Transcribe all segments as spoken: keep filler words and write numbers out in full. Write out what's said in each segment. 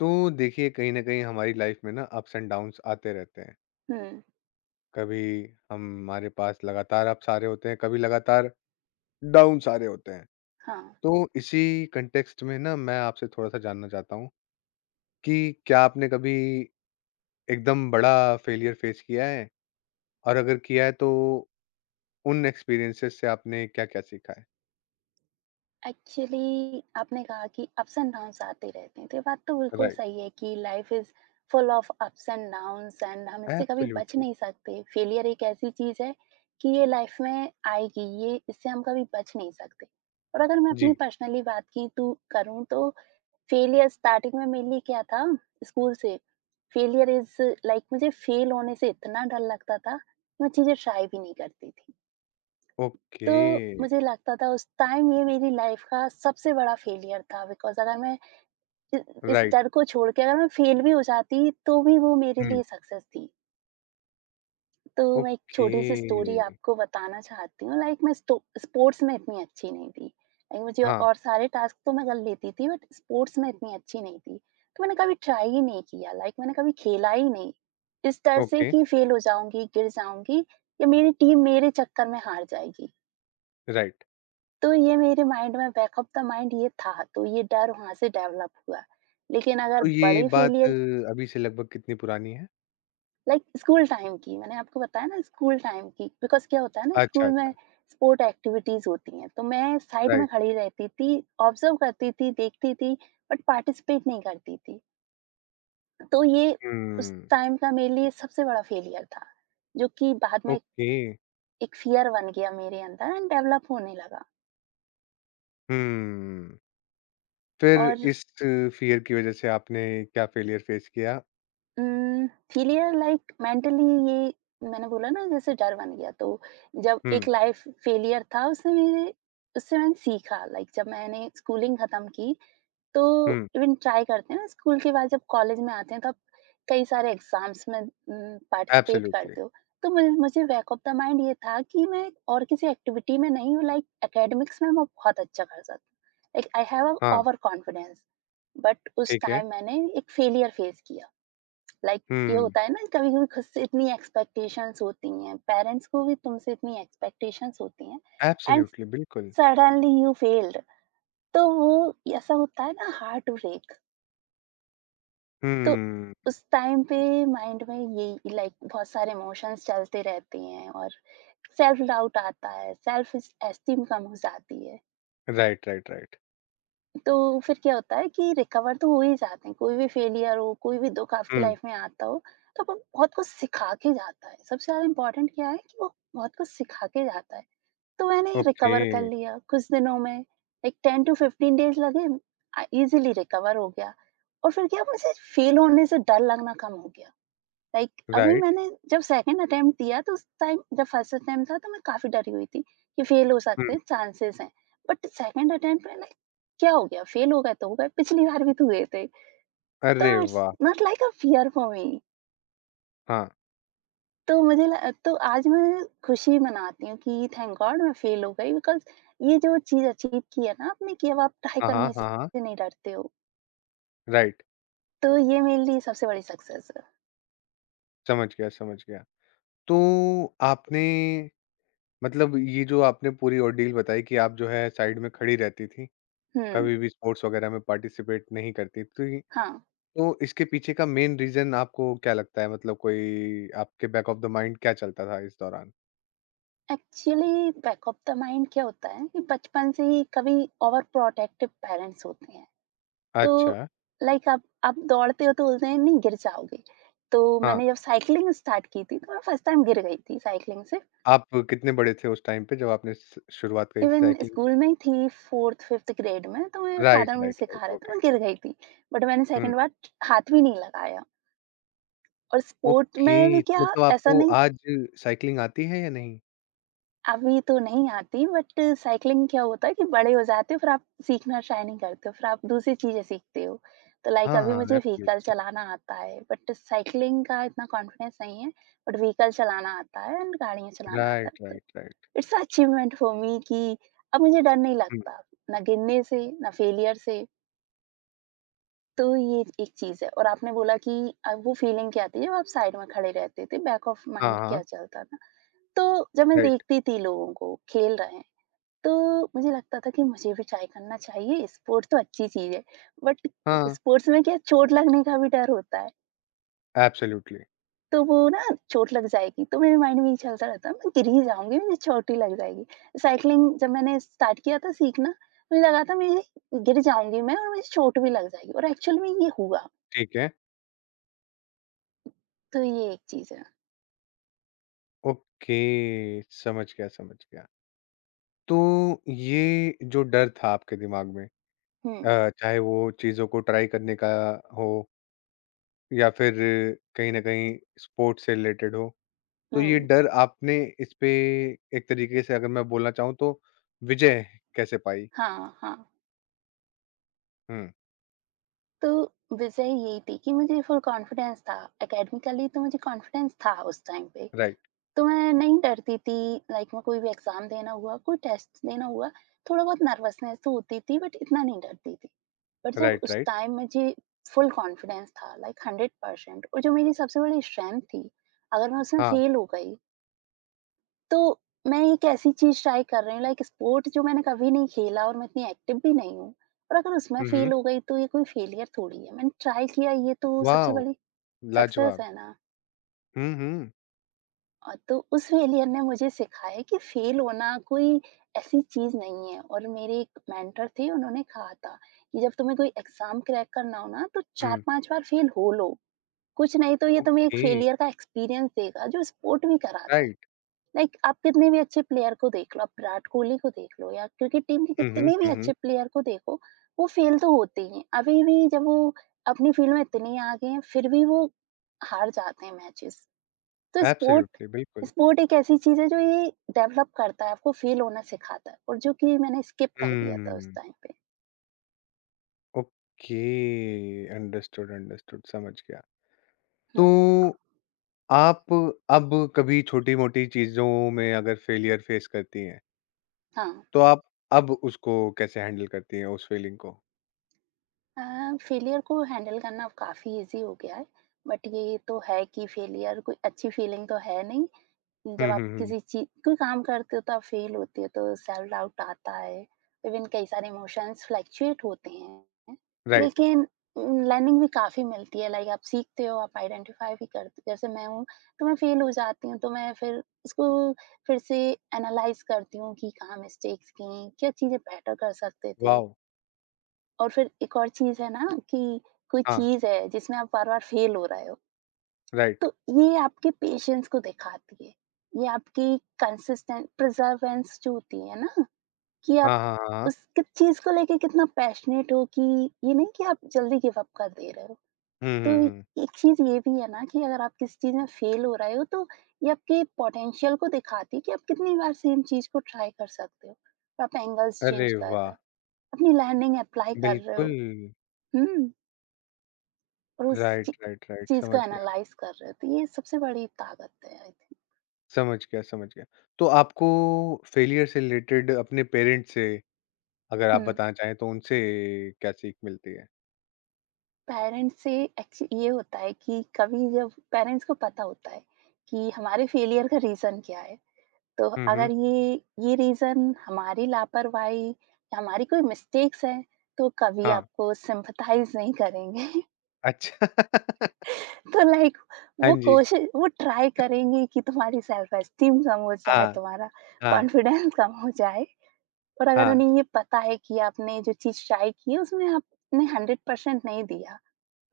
तो देखिए कहीं ना कहीं हमारी लाइफ में ना अप्स एंड डाउन्स आते रहते हैं हुँ, कभी हमारे पास लगातार अप्स आ रहे होते हैं कभी लगातार डाउन्स आ रहे होते हैं। हाँ। तो इसी कंटेक्स्ट में ना मैं आपसे थोड़ा सा जानना चाहता हूँ कि क्या आपने कभी एकदम बड़ा फेलियर फेस किया है और अगर किया है तो उन एक्सपीरियंसेस से आपने क्या क्या सीखा है? एक्चुअली आपने कहा कि अप्स एंड डाउन्स आते रहते हैं, तो ये बात तो बिल्कुल राइट। सही है कि life is full of ups and downs and हम इससे कभी बच एब्सोल्युटली। नहीं सकते। फेलियर एक ऐसी चीज़ है कि ये लाइफ़ में आएगी, ये इससे हम कभी बच नहीं सकते। और अगर मैं अपनी जी। पर्सनली बात की तो करूँ, तो फेलियर स्टार्टिंग में मेरे लिए क्या था? स्कूल से, फेलियर इज़ लाइक मुझे फेल होने से इतना डर लगता था, मैं चीज़ें ट्राई भी नहीं करती थी। तो ओके। मुझे लगता था उस टाइम ये मेरी लाइफ़ का सबसे बड़ा फेलियर था, बिकॉज़ अगर मैं इ इस राइट। डर को छोड़ के अगर मैं फेल भी हो जाती, तो भी वो मेरे हम्म। लिए सक्सेस थी। तो मैं एक ओके। छोटी-सी स्टोरी आपको बताना चाहती हूँ। लाइक मैं स्टो स्पोर्ट्स में इतनी अच्छी नहीं थी। लाइक मुझे हाँ। और सारे टास्क तो मैं कर लेती थी, बट स्पोर्ट्स में इतनी अच्छी नहीं थी। तो मैंने कभी ट्राई ही नहीं किया, लाइक मैंने कभी खेला ही नहीं। इस डर से ओके। कि फेल हो जाऊँगी, गिर जाऊँगी, या मेरी टीम मेरे चक्कर में हार जाएगी। राइट। तो ये मेरे माइंड में, बैक ऑफ द माइंड ये था, तो ये डर वहाँ से डेवलप हुआ। लेकिन अगर तो ये बड़े बात अ, फेलियर, अभी से लगभग कितनी पुरानी है? लाइक स्कूल टाइम की मैंने आपको बताया ना, स्कूल टाइम की, बिकॉज़ क्या होता है ना, अच्छा, स्कूल अच्छा, में स्पोर्ट एक्टिविटीज़ होती हैं, तो मैं साइड में राइट। खड़ी रहती थी, ऑब्ज़र्व करती थी, देखती थी, बट पार्टिसिपेट नहीं करती थी। तो ये उस हुँ, टाइम का मेरे लिए सबसे बड़ा फेलियर था, जो कि बाद में ओके। एक फ़ियर बन गया मेरे अंदर, एंड डेवलप होने लगा। हुँ, फिर और इस फ़ियर की वज़ह से आपने क्या फ़ेलियर फ़ेस किया? उम, फेलियर लाइक मेंटली, ये मैंने बोला ना जैसे डर बन गया, तो जब हुँ, एक लाइफ फेलियर था, उससे मेरे उससे मैंने सीखा, लाइक जब मैंने स्कूलिंग खत्म की, तो हुँ, इवन ट्राई करते हैं ना, स्कूल के बाद जब कॉलेज में आते हैं, तो आप कई सारे एग्जाम्स में पार्टिसिपेट करते एब्सोल्यूटली। हो। तो मुझे मुझे बैक ऑफ द माइंड ये था कि मैं और किसी एक्टिविटी में नहीं हूँ, लाइक एकेडमिक्स में मैं बहुत अच्छा कर सकती, लाइक आई हैव हाँ, ओवर कॉन्फिडेंस। बट उस ठीक है। टाइम मैंने एक फेलियर फेस किया। लाइक ये हुँ, होता है ना, कभी कभी खुद से इतनी एक्सपेक्टेशंस होती हैं, पेरेंट्स को भी तुमसे इतनी एक्सपेक्टेशंस होती हैं, एंड एब्सोल्यूटली, बिल्कुल। सडनली यू फेल्ड, तो वो, ऐसा होता है ना, हार्ट ब्रेक। तो हुँ, उस टाइम पे माइंड में यही, लाइक बहुत सारे इमोशंस चलते रहते हैं, और सेल्फ डाउट आता है, सेल्फ एस्टीम कम हो जाती है। Right, right, right. तो फिर क्या होता है कि रिकवर तो हो ही जाते हैं। कोई भी फेलियर हो, कोई भी दुःख आपकी हुँ, लाइफ़ में आता हो, तो वो बहुत कुछ सिखा के जाता है। सबसे ज़्यादा इम्पोर्टेंट क्या है कि वो बहुत कुछ सिखा के जाता है। तो मैंने ओके, रिकवर कर लिया कुछ दिनों में, like ten to fifteen days लगे, अ, ईज़िली रिकवर हो गया। और फिर क्या, मुझे फेल होने से डर लगना कम हो गया। लाइक अभी राइट। मैंने जब सेकंड अटेम्प्ट दिया, तो उस टाइम, जब फर्स्ट अटेम्प्ट था, तो मैं काफ़ी डरी हुई थी कि फेल हो हुँ, सकते हैं, चांसेस हैं। बट सेकंड अटेम्प्ट में, लाइक क्या हो गया? फेल हो गए तो हो गए, पिछली बार भी तो हुए थे। तो अरे इट्स वाह! Not like a fear for me. हाँ, तो मुझे ल तो आज मैं खुशी मनाती हूँ कि थैंक गॉड मैं फेल हो गई, बिकॉज़ ये जो चीज़ अचीव की है ना आपने, कि अब आप ट्राई हाँ, हाँ, करने हाँ, हाँ, से नहीं डरते हो। राइट, तो ये मेरे लिए सबसे बड़ी सक्सेस है। समझ गया, समझ गया। तो आपने मतलब ये जो आपने पूरी ordeal बताई कि आप जो है साइड में खड़ी रहती थी, हुँ, कभी भी स्पोर्ट्स वगैरह में पार्टिसिपेट नहीं करती थी। हाँ। तो इसके पीछे का मेन रीज़न आपको क्या लगता है? मतलब कोई आपके बैक ऑफ द माइंड क्या चलता था इस दौरान? Actually back of the mind क्या होता है कि बचपन से ही कभी ओवर प्रोटेक्टिव पेरेंट्स होते हैं, तो अच्छा, लाइक आप आप दौड़ते हो तो बोलते हैं, नहीं, गिर जाओगे। तो हाँ। मैंने जब साइकिलिंग स्टार्ट की थी, तो मैं फर्स्ट टाइम गिर गई थी साइकिलिंग से। आप कितने बड़े थे उस टाइम पे जब आपने स शुरुआत करी थी इवन साइक्लिंग? स्कूल में ही थी, फोर्थ फिफ्थ ग्रेड में, तो मेरे फादर राइट, मुझे राइट, सिखा राइट, रहे थे, ओके। मैं गिर गई थी। बट मैंने हुँ, सेकंड बार हाथ भी नहीं लगाया, और स्पोर्ट में भी ओके तो क्या, मतलब ऐसा आपको नहीं। आज साइक्लिंग आती है या नहीं? अभी तो नहीं आती, बट साइकिलिंग क्या होता है कि बड़े हो जाते हो, फिर आप सीखना ट्राई नहीं करते हो, फिर आप दूसरी चीजें सीखते हो। तो लाइक हाँ, अभी हाँ, मुझे व्हीकल एब्सोल्युटली। चलाना आता है, बट साइकिलिंग का इतना कॉन्फिडेंस नहीं है। बट व्हीकल चलाना आता है, एंड गाड़ियां चलाना आता है, राइट, तो right, right. It's achievement for me कि अब मुझे डर नहीं हुँ, लगता, ना गिरने से, ना फेलियर से। तो ये एक चीज है। और आपने बोला कि अब वो फीलिंग क्या आती है जब आप साइड में खड़े रहते थे, बैक ऑफ हाँ, माइंड क्या हाँ, चलता था। तो जब मैं राइट। देखती थी लोगों को खेल रहे हैं, तो मुझे लगता था कि मुझे भी ट्राई करना चाहिए, स्पोर्ट्स तो अच्छी चीज़ है, बट हाँ, स्पोर्ट्स में क्या, चोट लगने का भी डर होता है, एब्सोल्युटली, तो वो ना, चोट लग जाएगी, तो मेरे माइंड में ये चलता रहता है, मैं गिर ही जाऊँगी, मुझे चोट ही लग जाएगी। साइक्लिंग जब मैंने स्टार्ट किया था सीखना, मुझे लगा था मेरे गिर जाऊँगी मैं, और मुझे चोट भी लग जाएगी, और एक्चुअल में ये हुआ। ठीक है। तो ये एक चीज़ है। ओके, समझ गया, समझ गया। तो ये जो डर था आपके दिमाग में, हुँ, अ, चाहे वो चीज़ों को ट्राई करने का हो या फिर कहीं न कहीं स्पोर्ट्स से रिलेटेड हो, तो ये हुँ। डर आपने इसपे एक तरीके से अगर मैं बोलना चाहूँ तो विजय कैसे पाई? हाँ, हाँ। हुँ, तो वजह यही थी कि मुझे फुल कॉन्फिडेंस था, एकेडमिकली तो मुझे कॉन्फिडेंस था उस टाइम पे। राइट, तो मैं नहीं डरती थी, लाइक मैं कोई भी एग्ज़ाम देना हुआ, कोई टेस्ट देना हुआ, थोड़ा बहुत नर्वसनेस तो होती थी, बट इतना नहीं डरती थी। बट जब राइट, उस राइट। टाइम मुझे फुल कॉन्फिडेंस था लाइक हंड्रेड परसेंट, और जो मेरी सबसे बड़ी स्ट्रेंथ थी, अगर मैं उसमें हाँ। फेल हो गई, तो मैं एक ऐसी चीज़ ट्राई कर रही हूँ लाइक स्पोर्ट, जो मैंने कभी नहीं खेला, और मैं इतनी एक्टिव भी नहीं हूँ, और अगर उसमें हुँ, फेल हुँ। हो गई, तो ये कोई फेलियर थोड़ी है। मैंने ट्राई किया, ये तो सबसे वॉव! बड़ी सक्सेस लाजवाब। है ना। हुँ, हुँ। अ, तो उस फेलियर ने मुझे सिखाया कि फेल होना कोई ऐसी चीज़ नहीं है। और मेरे एक मेंटर थे, उन्होंने कहा था कि जब तुम्हें कोई एग्ज़ाम क्रैक करना हो ना, तो हुँ, चार पाँच बार फेल हो लो, कुछ नहीं तो ये तुम्हें एक ओके, फेलियर का एक्सपीरियंस देगा, जो सपोर्ट भी कराता है। राइट। लाइक आप कितने भी अच्छे प्लेयर को देख लो, आप विराट कोहली को देख लो, या क्रिकेट टीम के हुँ, हुँ, कितने भी हुँ, हुँ। अच्छे प्लेयर को देखो, वो फेल तो होते ही हैं। अभी भी जब वो अपनी फील्ड में इतने आगे हैं, फिर भी वो हार जाते हैं मैचेस। तो स्पोर्ट एब्सोल्युटली, बिल्कुल। स्पोर्ट एक ऐसी चीज़ है जो ये डेवलप करता है, आपको फ़ील होना सिखाता है, और जो कि मैंने स्किप कर दिया था उस हुँ। टाइम पे। ओके, अंडरस्टूड, अंडरस्टूड, समझ गया। तो हुँ, आप अब कभी छोटी मोटी चीजों में अगर फेलियर फेस करती हैं हाँ। तो आप अब उसको कैसे हैंडल करती हैं उस फीलिंग को? अ, फेलियर को हैंडल करना अब काफ़ी ईज़ी हो गया है, बट ये तो है कि फेलियर कोई अच्छी फीलिंग तो है नहीं। जब हम्म, आप हम्म, हम्म। किसी चीज़, कोई काम करते हो, तो आप फेल होते हो, तो सेल्फ डाउट आता है, इवन कई सारे इमोशंस फ्लक्चुएट होते हैं। राइट। लेकिन लर्निंग भी काफ़ी मिलती है, लाइक आप सीखते हो, आप आइडेंटिफाई भी करते हो, जैसे मैं हूँ, तो मैं फेल हो जाती हूँ, तो मैं फिर उसको फिर से एनालाइज करती हूँ कि कहाँ मिस्टेक्स की, क्या चीज़ें बेटर कर सकते थे। वाओ। और फिर एक और चीज़ है ना, कि कोई हाँ। चीज़ है जिसमें आप बार बार फेल हो रहे हो, राइट। तो ये आपके पेशेंस को दिखाती है। ये आपकी कंसिस्टेंट परसेवरेंस जो होती है ना, कि आप हाँ, हाँ, हाँ, हाँ, उस किस चीज़ को लेके कितना पैशनेट हो, कि ये नहीं कि आप जल्दी गिव अप कर दे रहे हो। हम्म, हम्म, तो हम्म। एक चीज़ ये भी है ना, कि अगर आप किसी चीज़ में फेल हो रहे हो, तो ये आपके पोटेंशियल को दिखाती है कि आप कितनी बार सेम चीज़ को ट्राई कर सकते हो। और आप एंगल्स अरे चेंज कर रहे वाह! हो, अपनी लर्निंग अप्लाई कर रहे बिल्कुल। हो। हुँ, और उस ची राइट, राइट, राइट, चीज़ को समझ गया, एनालाइज़ कर रहे हो। तो ये सबसे बड़ी ताकत है आई थिंक। समझ गया, समझ गया। तो आपको फेलियर से रिलेटेड अपने पेरेंट्स से अगर आप हुँ। बताना चाहें तो उनसे क्या सीख मिलती है? पेरेंट्स से, एक्चु ये होता है कि कभी, जब पेरेंट्स को पता होता है कि हमारे फेलियर का रीज़न क्या है, तो हम्म। अगर ये ये रीज़न हमारी लापरवाही या हमारी कोई मिस्टेक्स हैं, तो कभी हाँ, आपको सिम्पैथाइज़ नहीं करेंगे। अच्छा। तो लाइक हाँ वो जी। कोशिश वो ट्राई करेंगे कि तुम्हारी सेल्फ एस्टीम कम हो जाए, हाँ, तुम्हारा हाँ, कॉन्फिडेंस कम हो जाए। और अगर हाँ, उन्हें ये पता है कि आपने जो चीज़ ट्राई की है, उसमें आपने हंड्रेड परसेंट नहीं दिया।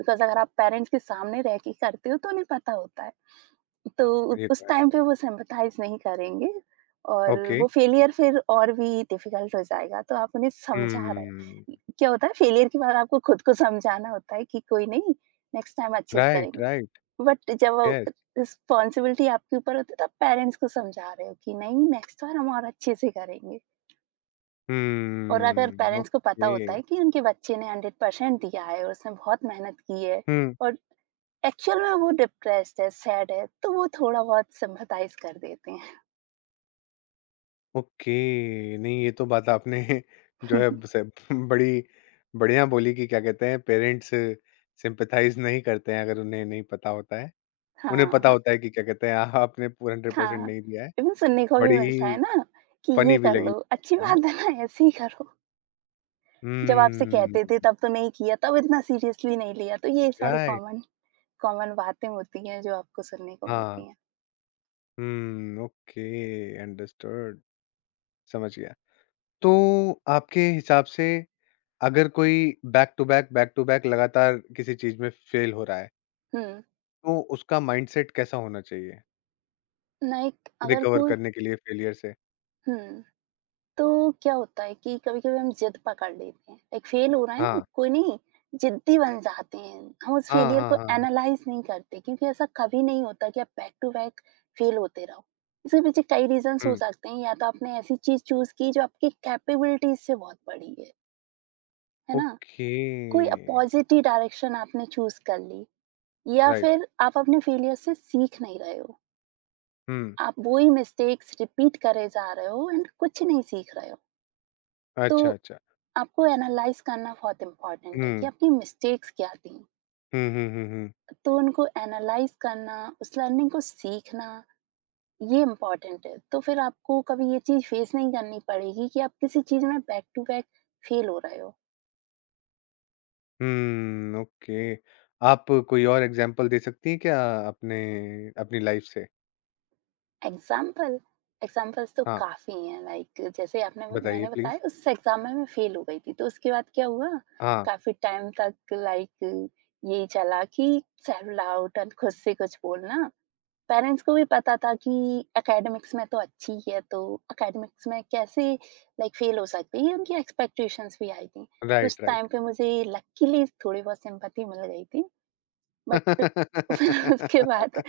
बिकॉज़ अगर आप पेरेंट्स के सामने रह के करते हो, तो उन्हें पता होता है। तो हाँ, ये उस तो है। टाइम पे वो सिम्पैथाइज़ नहीं करेंगे, और ओके। वो फेलियर फिर और भी डिफ़िकल्ट हो जाएगा, तो आप उन्हें समझा रहे हम्म, हैं। क्या होता है, फेलियर के बाद आपको खुद को समझाना होता है कि कोई नहीं, नेक्स्ट टाइम अच्छे से राइट, करेंगे। राइट, बट जब वो येस। रिस्पॉन्सिबिलिटी आपके ऊपर होती है, तो आप पेरेंट्स को समझा रहे हो कि नहीं, नेक्स्ट बार हम और अच्छे से करेंगे। और अगर हम्म, पेरेंट्स को पता होता ओके। है कि उनके बच्चे ने हंड्रेड परसेंट दिया है और उसने बहुत मेहनत की है हुँ, और एक्चुअल में वो डिप्रेस्ड है, सैड है, तो वो थोड़ा-बहुत सिम्पैथाइज़ कर देते हैं। ओके। नहीं, ये तो बात आपने जो है ब बड़ी बढ़िया बोली कि क्या कहते हैं पेरेंट्स सिम्पैथाइज़ नहीं करते हैं अगर उन्हें नहीं पता होता है। उन्हें हाँ, पता हाँ, होता है कि क्या कहते हैं आपने पूरा हंड्रेड परसेंट हाँ। नहीं दिया है। इवन सुनने को भी मिलता है बड़ी ना कि ये फ़नी भी कर लगी। लो, अच्छी बात है ना, ऐसे ही करो। जब आपसे हुँ, कहते थे तब तो नहीं किया, तब इतना सीरियसली नहीं लिया, तो ये सारे राइट, कॉमन कॉमन बातें होती हैं जो आपको सुनने को हाँ। मिलती हैं। हुँ, ओके, अंडरस्टूड, समझ गया। तो आपके हिसाब से अगर कोई back to back, back to back लगातार किसी चीज़ में फेल हो रहा है, हुँ, तो उसका माइंडसेट कैसा होना चाहिए लाइक अगर रिकवर कोई, करने के लिए फेलियर से? हुँ। तो क्या होता है कि कभी-कभी हम जिद पकड़ लेते हैं। लाइक फेल हो रहे हैं, हाँ। कोई नहीं, जिद्दी बन जाते हैं। हम उस हाँ, फेलियर हाँ, को हाँ, हाँ। एनालाइज़ नहीं करते क्योंकि ऐसा कभी नहीं होता कि आप बैक टू बैक फेल होते रहो। इसके पीछे कई रीज़न्स हो हुँ, सकते हैं, या तो आपने ऐसी चीज़ चूज़ की जो आपकी कैपेबिलिटीज़ से बहुत बड़ी है, है ना? ओके, कोई पॉज़िटिव डायरेक्शन आपने चूज़ कर ली, या राइट। फिर आप अपने फेलियर से सीख नहीं रहे हो। हुँ, आप वही मिस्टेक्स रिपीट करे जा रहे हो एंड कुछ नहीं सीख रहे हो। तो अच्छा, अच्छा। आपको एनालाइज करना बहुत इम्पोर्टेंट है कि हुँ, आपकी मिस्टेक्स क्या थी, हुँ, हुँ, हुँ, हुँ। तो उनको एनालाइज करना, उस लर्निंग को सीखना, ये इम्पोर्टेंट है, तो फिर आपको कभी ये चीज फेस नहीं करनी पड़ेगी कि आप किसी चीज में बैक टू बैक फेल हो रहे हो। हुँ, ओके। आप कोई और एग्ज़ाम्पल दे सकती हैं क्या, अपने अपनी लाइफ़ से? एग्जाम्पल एग्जाम्पल्स तो हाँ, काफी हैं, लाइक जैसे आपने बताइए मैंने बताया, प्लीज़। उस एग्जाम में मैं फेल हो गई थी, तो उसके बाद क्या हुआ? हाँ, काफी टाइम तक लाइक यही चला कि सेल्फ डाउट और खुद से कुछ बोलना। पेरेंट्स को भी पता था कि एकेडमिक्स में तो अच्छी ही है, तो एकेडमिक्स में कैसे लाइक फेल हो सकती है, ये उनकी एक्सपेक्टेशंस भी आई थी। तो उस राइट, टाइम राइट। पे मुझे लकीली थोड़ी बहुत सिंपैथी मिल गई थी, बट फिर उसके बाद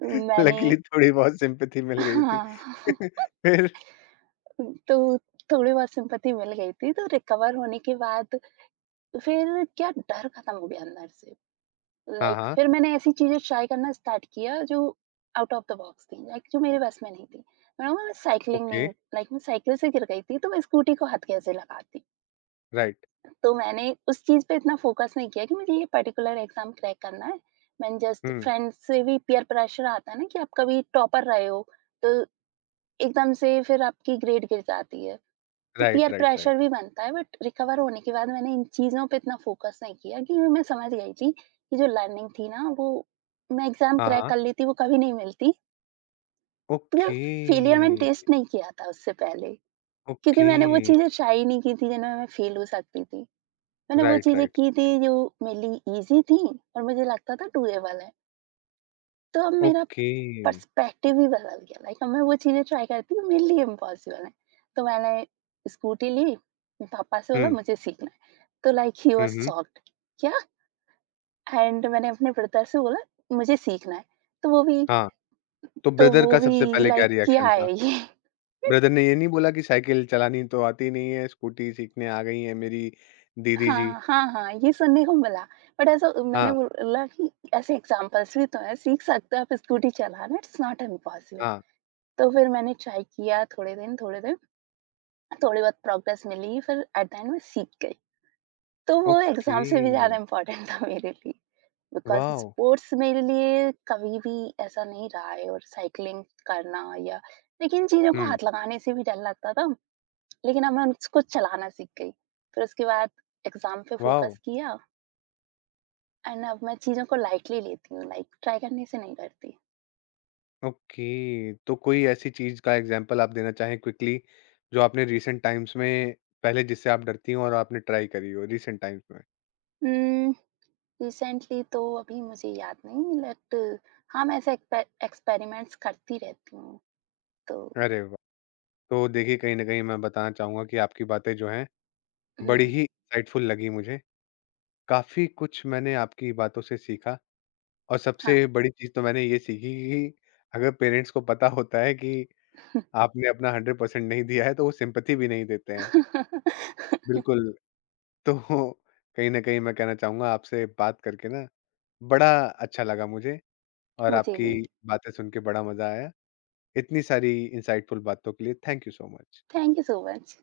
मैंने, लकीली थोड़ी बहुत सिम्पैथी मिल गई थी। हाँ, फिर तो थोड़ी बहुत सिंपैथी मिल गई थी, तो रिकवर होने के बाद फिर क्या डर खत्म हो गया अंदर से। हाँ, लाइक like, हाँ, फिर मैंने ऐसी चीज़ें ट्राई करना स्टार्ट किया जो आउट ऑफ द बॉक्स थी, लाइक जो मेरे बस में नहीं थी। मैं मैं साइकिलिंग ओके, नहीं, लाइक मैं साइकिल से गिर गई थी, तो मैं स्कूटी को हाथ कैसे लगाती। राइट, तो मैंने उस चीज़ पे इतना फोकस नहीं किया कि मुझे ये पर्टिकुलर एग्जाम क्रैक करना है। मैंने जस्ट, हुँ, फ्रेंड्स से भी पीयर प्रेशर आता है ना कि आप कभी टॉपर रहे हो, तो एकदम से फिर आपकी ग्रेड गिर जाती है, तो right, peer right, pressure right, भी बनता है। बट रिकवर होने के बाद मैंने इन चीज़ों पे इतना फोकस नहीं किया, क्योंकि मैं समझ गई थी कि जो लर्निंग थी ना वो मैं एग्ज़ाम हाँ, क्रैक हाँ, कर लेती वो कभी नहीं मिलती। मतलब ओके, फेलियर मैंने टेस्ट नहीं किया था उससे पहले, क्योंकि ओके, मैंने वो चीज़ें ट्राई ही नहीं की थी जिनमें मैं फेल हो सकती थी। मैंने वो राइट, चीज़ें राइट, की थी जो मेरे लिए ईज़ी थी और मुझे लगता था डूएबल है। तो अब मेरा ओके, पर्सपेक्टिव ही बदल गया, लाइक अब मैं वो चीज़ें ट्राई करती हूँ मेरे लिए इम्पॉसिबल है। तो मैंने स्कूटी ली, पापा से बोला हुँ, मुझे सीखना है। तो लाइक ही हुँ, वाज हुँ, शॉक्ड, क्या? एंड मैंने अपने ब्रदर से बोला मुझे सीखना है। तो वो भी हाँ, तो तो ब्रदर वो का सबसे भी पहले क्या लाइक क्या रिएक्शन था? है ये? ब्रदर ने ये नहीं बोला कि साइकिल चलानी तो आती नहीं है, स्कूटी सीखने आ गई हैं मेरी दीदी जी? हाँ, हाँ, हाँ, ये सुनने को मिला। बट ऐसा मैंने हाँ, बोला कि ऐसे एग्ज़ाम्पल्स भी तो हैं, सीख सकते हो आप स्कूटी चलाना, इट्स नॉट इम्पॉसिबल। हाँ, तो फिर मैंने ट्राई किया थोड़े दिन, थोड़े दिन, थोड़ी बहुत प्रोग्रेस मिली, फिर एट द एंड मैं सीख गई। तो वो ओके, एग्ज़ाम से भी ज़्यादा इम्पोर्टेंट था मेरे लिए, बिकॉज़ वॉव! स्पोर्ट्स मेरे लिए कभी भी ऐसा नहीं रहा है, और साइक्लिंग करना या, लेकिन चीज़ों को हुँ, हाथ लगाने से भी डर लगता था, लेकिन अब मैं उसको चलाना सीख गई। फिर उसके बाद एग्ज़ाम पे वॉव! फ़ोकस किया एंड अब मैं चीज़ों को लाइटली लेती हूँ, लाइक ट्राई करने से नहीं डरती। ओके, तो कोई ऐसी चीज़ का एग्ज़ाम्पल आप देना चाहें क्विकली जो आपने रिसेंट टाइम्स में, पहले जिससे आप डरती हो और आपने ट्राई करी हो रिसेंट टाइम्स में? उम, रिसेंटली तो अभी मुझे याद नहीं, बट हाँ, मैं ऐसे एक्सपे एक्सपेरिमेंट्स करती रहती हूँ, तो अरे वाह! तो देखिए कहीं न कहीं मैं बताना चाहूँगा कि आपकी बातें जो हैं बड़ी हुँ, ही इंसाइटफुल लगी मुझे। काफ़ी कुछ मैंने आपकी बातों से सीखा और हाँ। सबसे बड़ी चीज़ तो मैंने ये सीखी कि अगर पेरेंट्स को पता होता है कि आपने अपना हंड्रेड परसेंट नहीं दिया है तो वो सिम्पैथी भी नहीं देते हैं। बिल्कुल। तो कहीं न कहीं मैं कहना चाहूँगा आपसे बात करके ना बड़ा अच्छा लगा मुझे और Me आपकी too. बातें सुन के बड़ा मज़ा आया। इतनी सारी इनसाइटफुल बातों के लिए thank you so much. Thank you so much.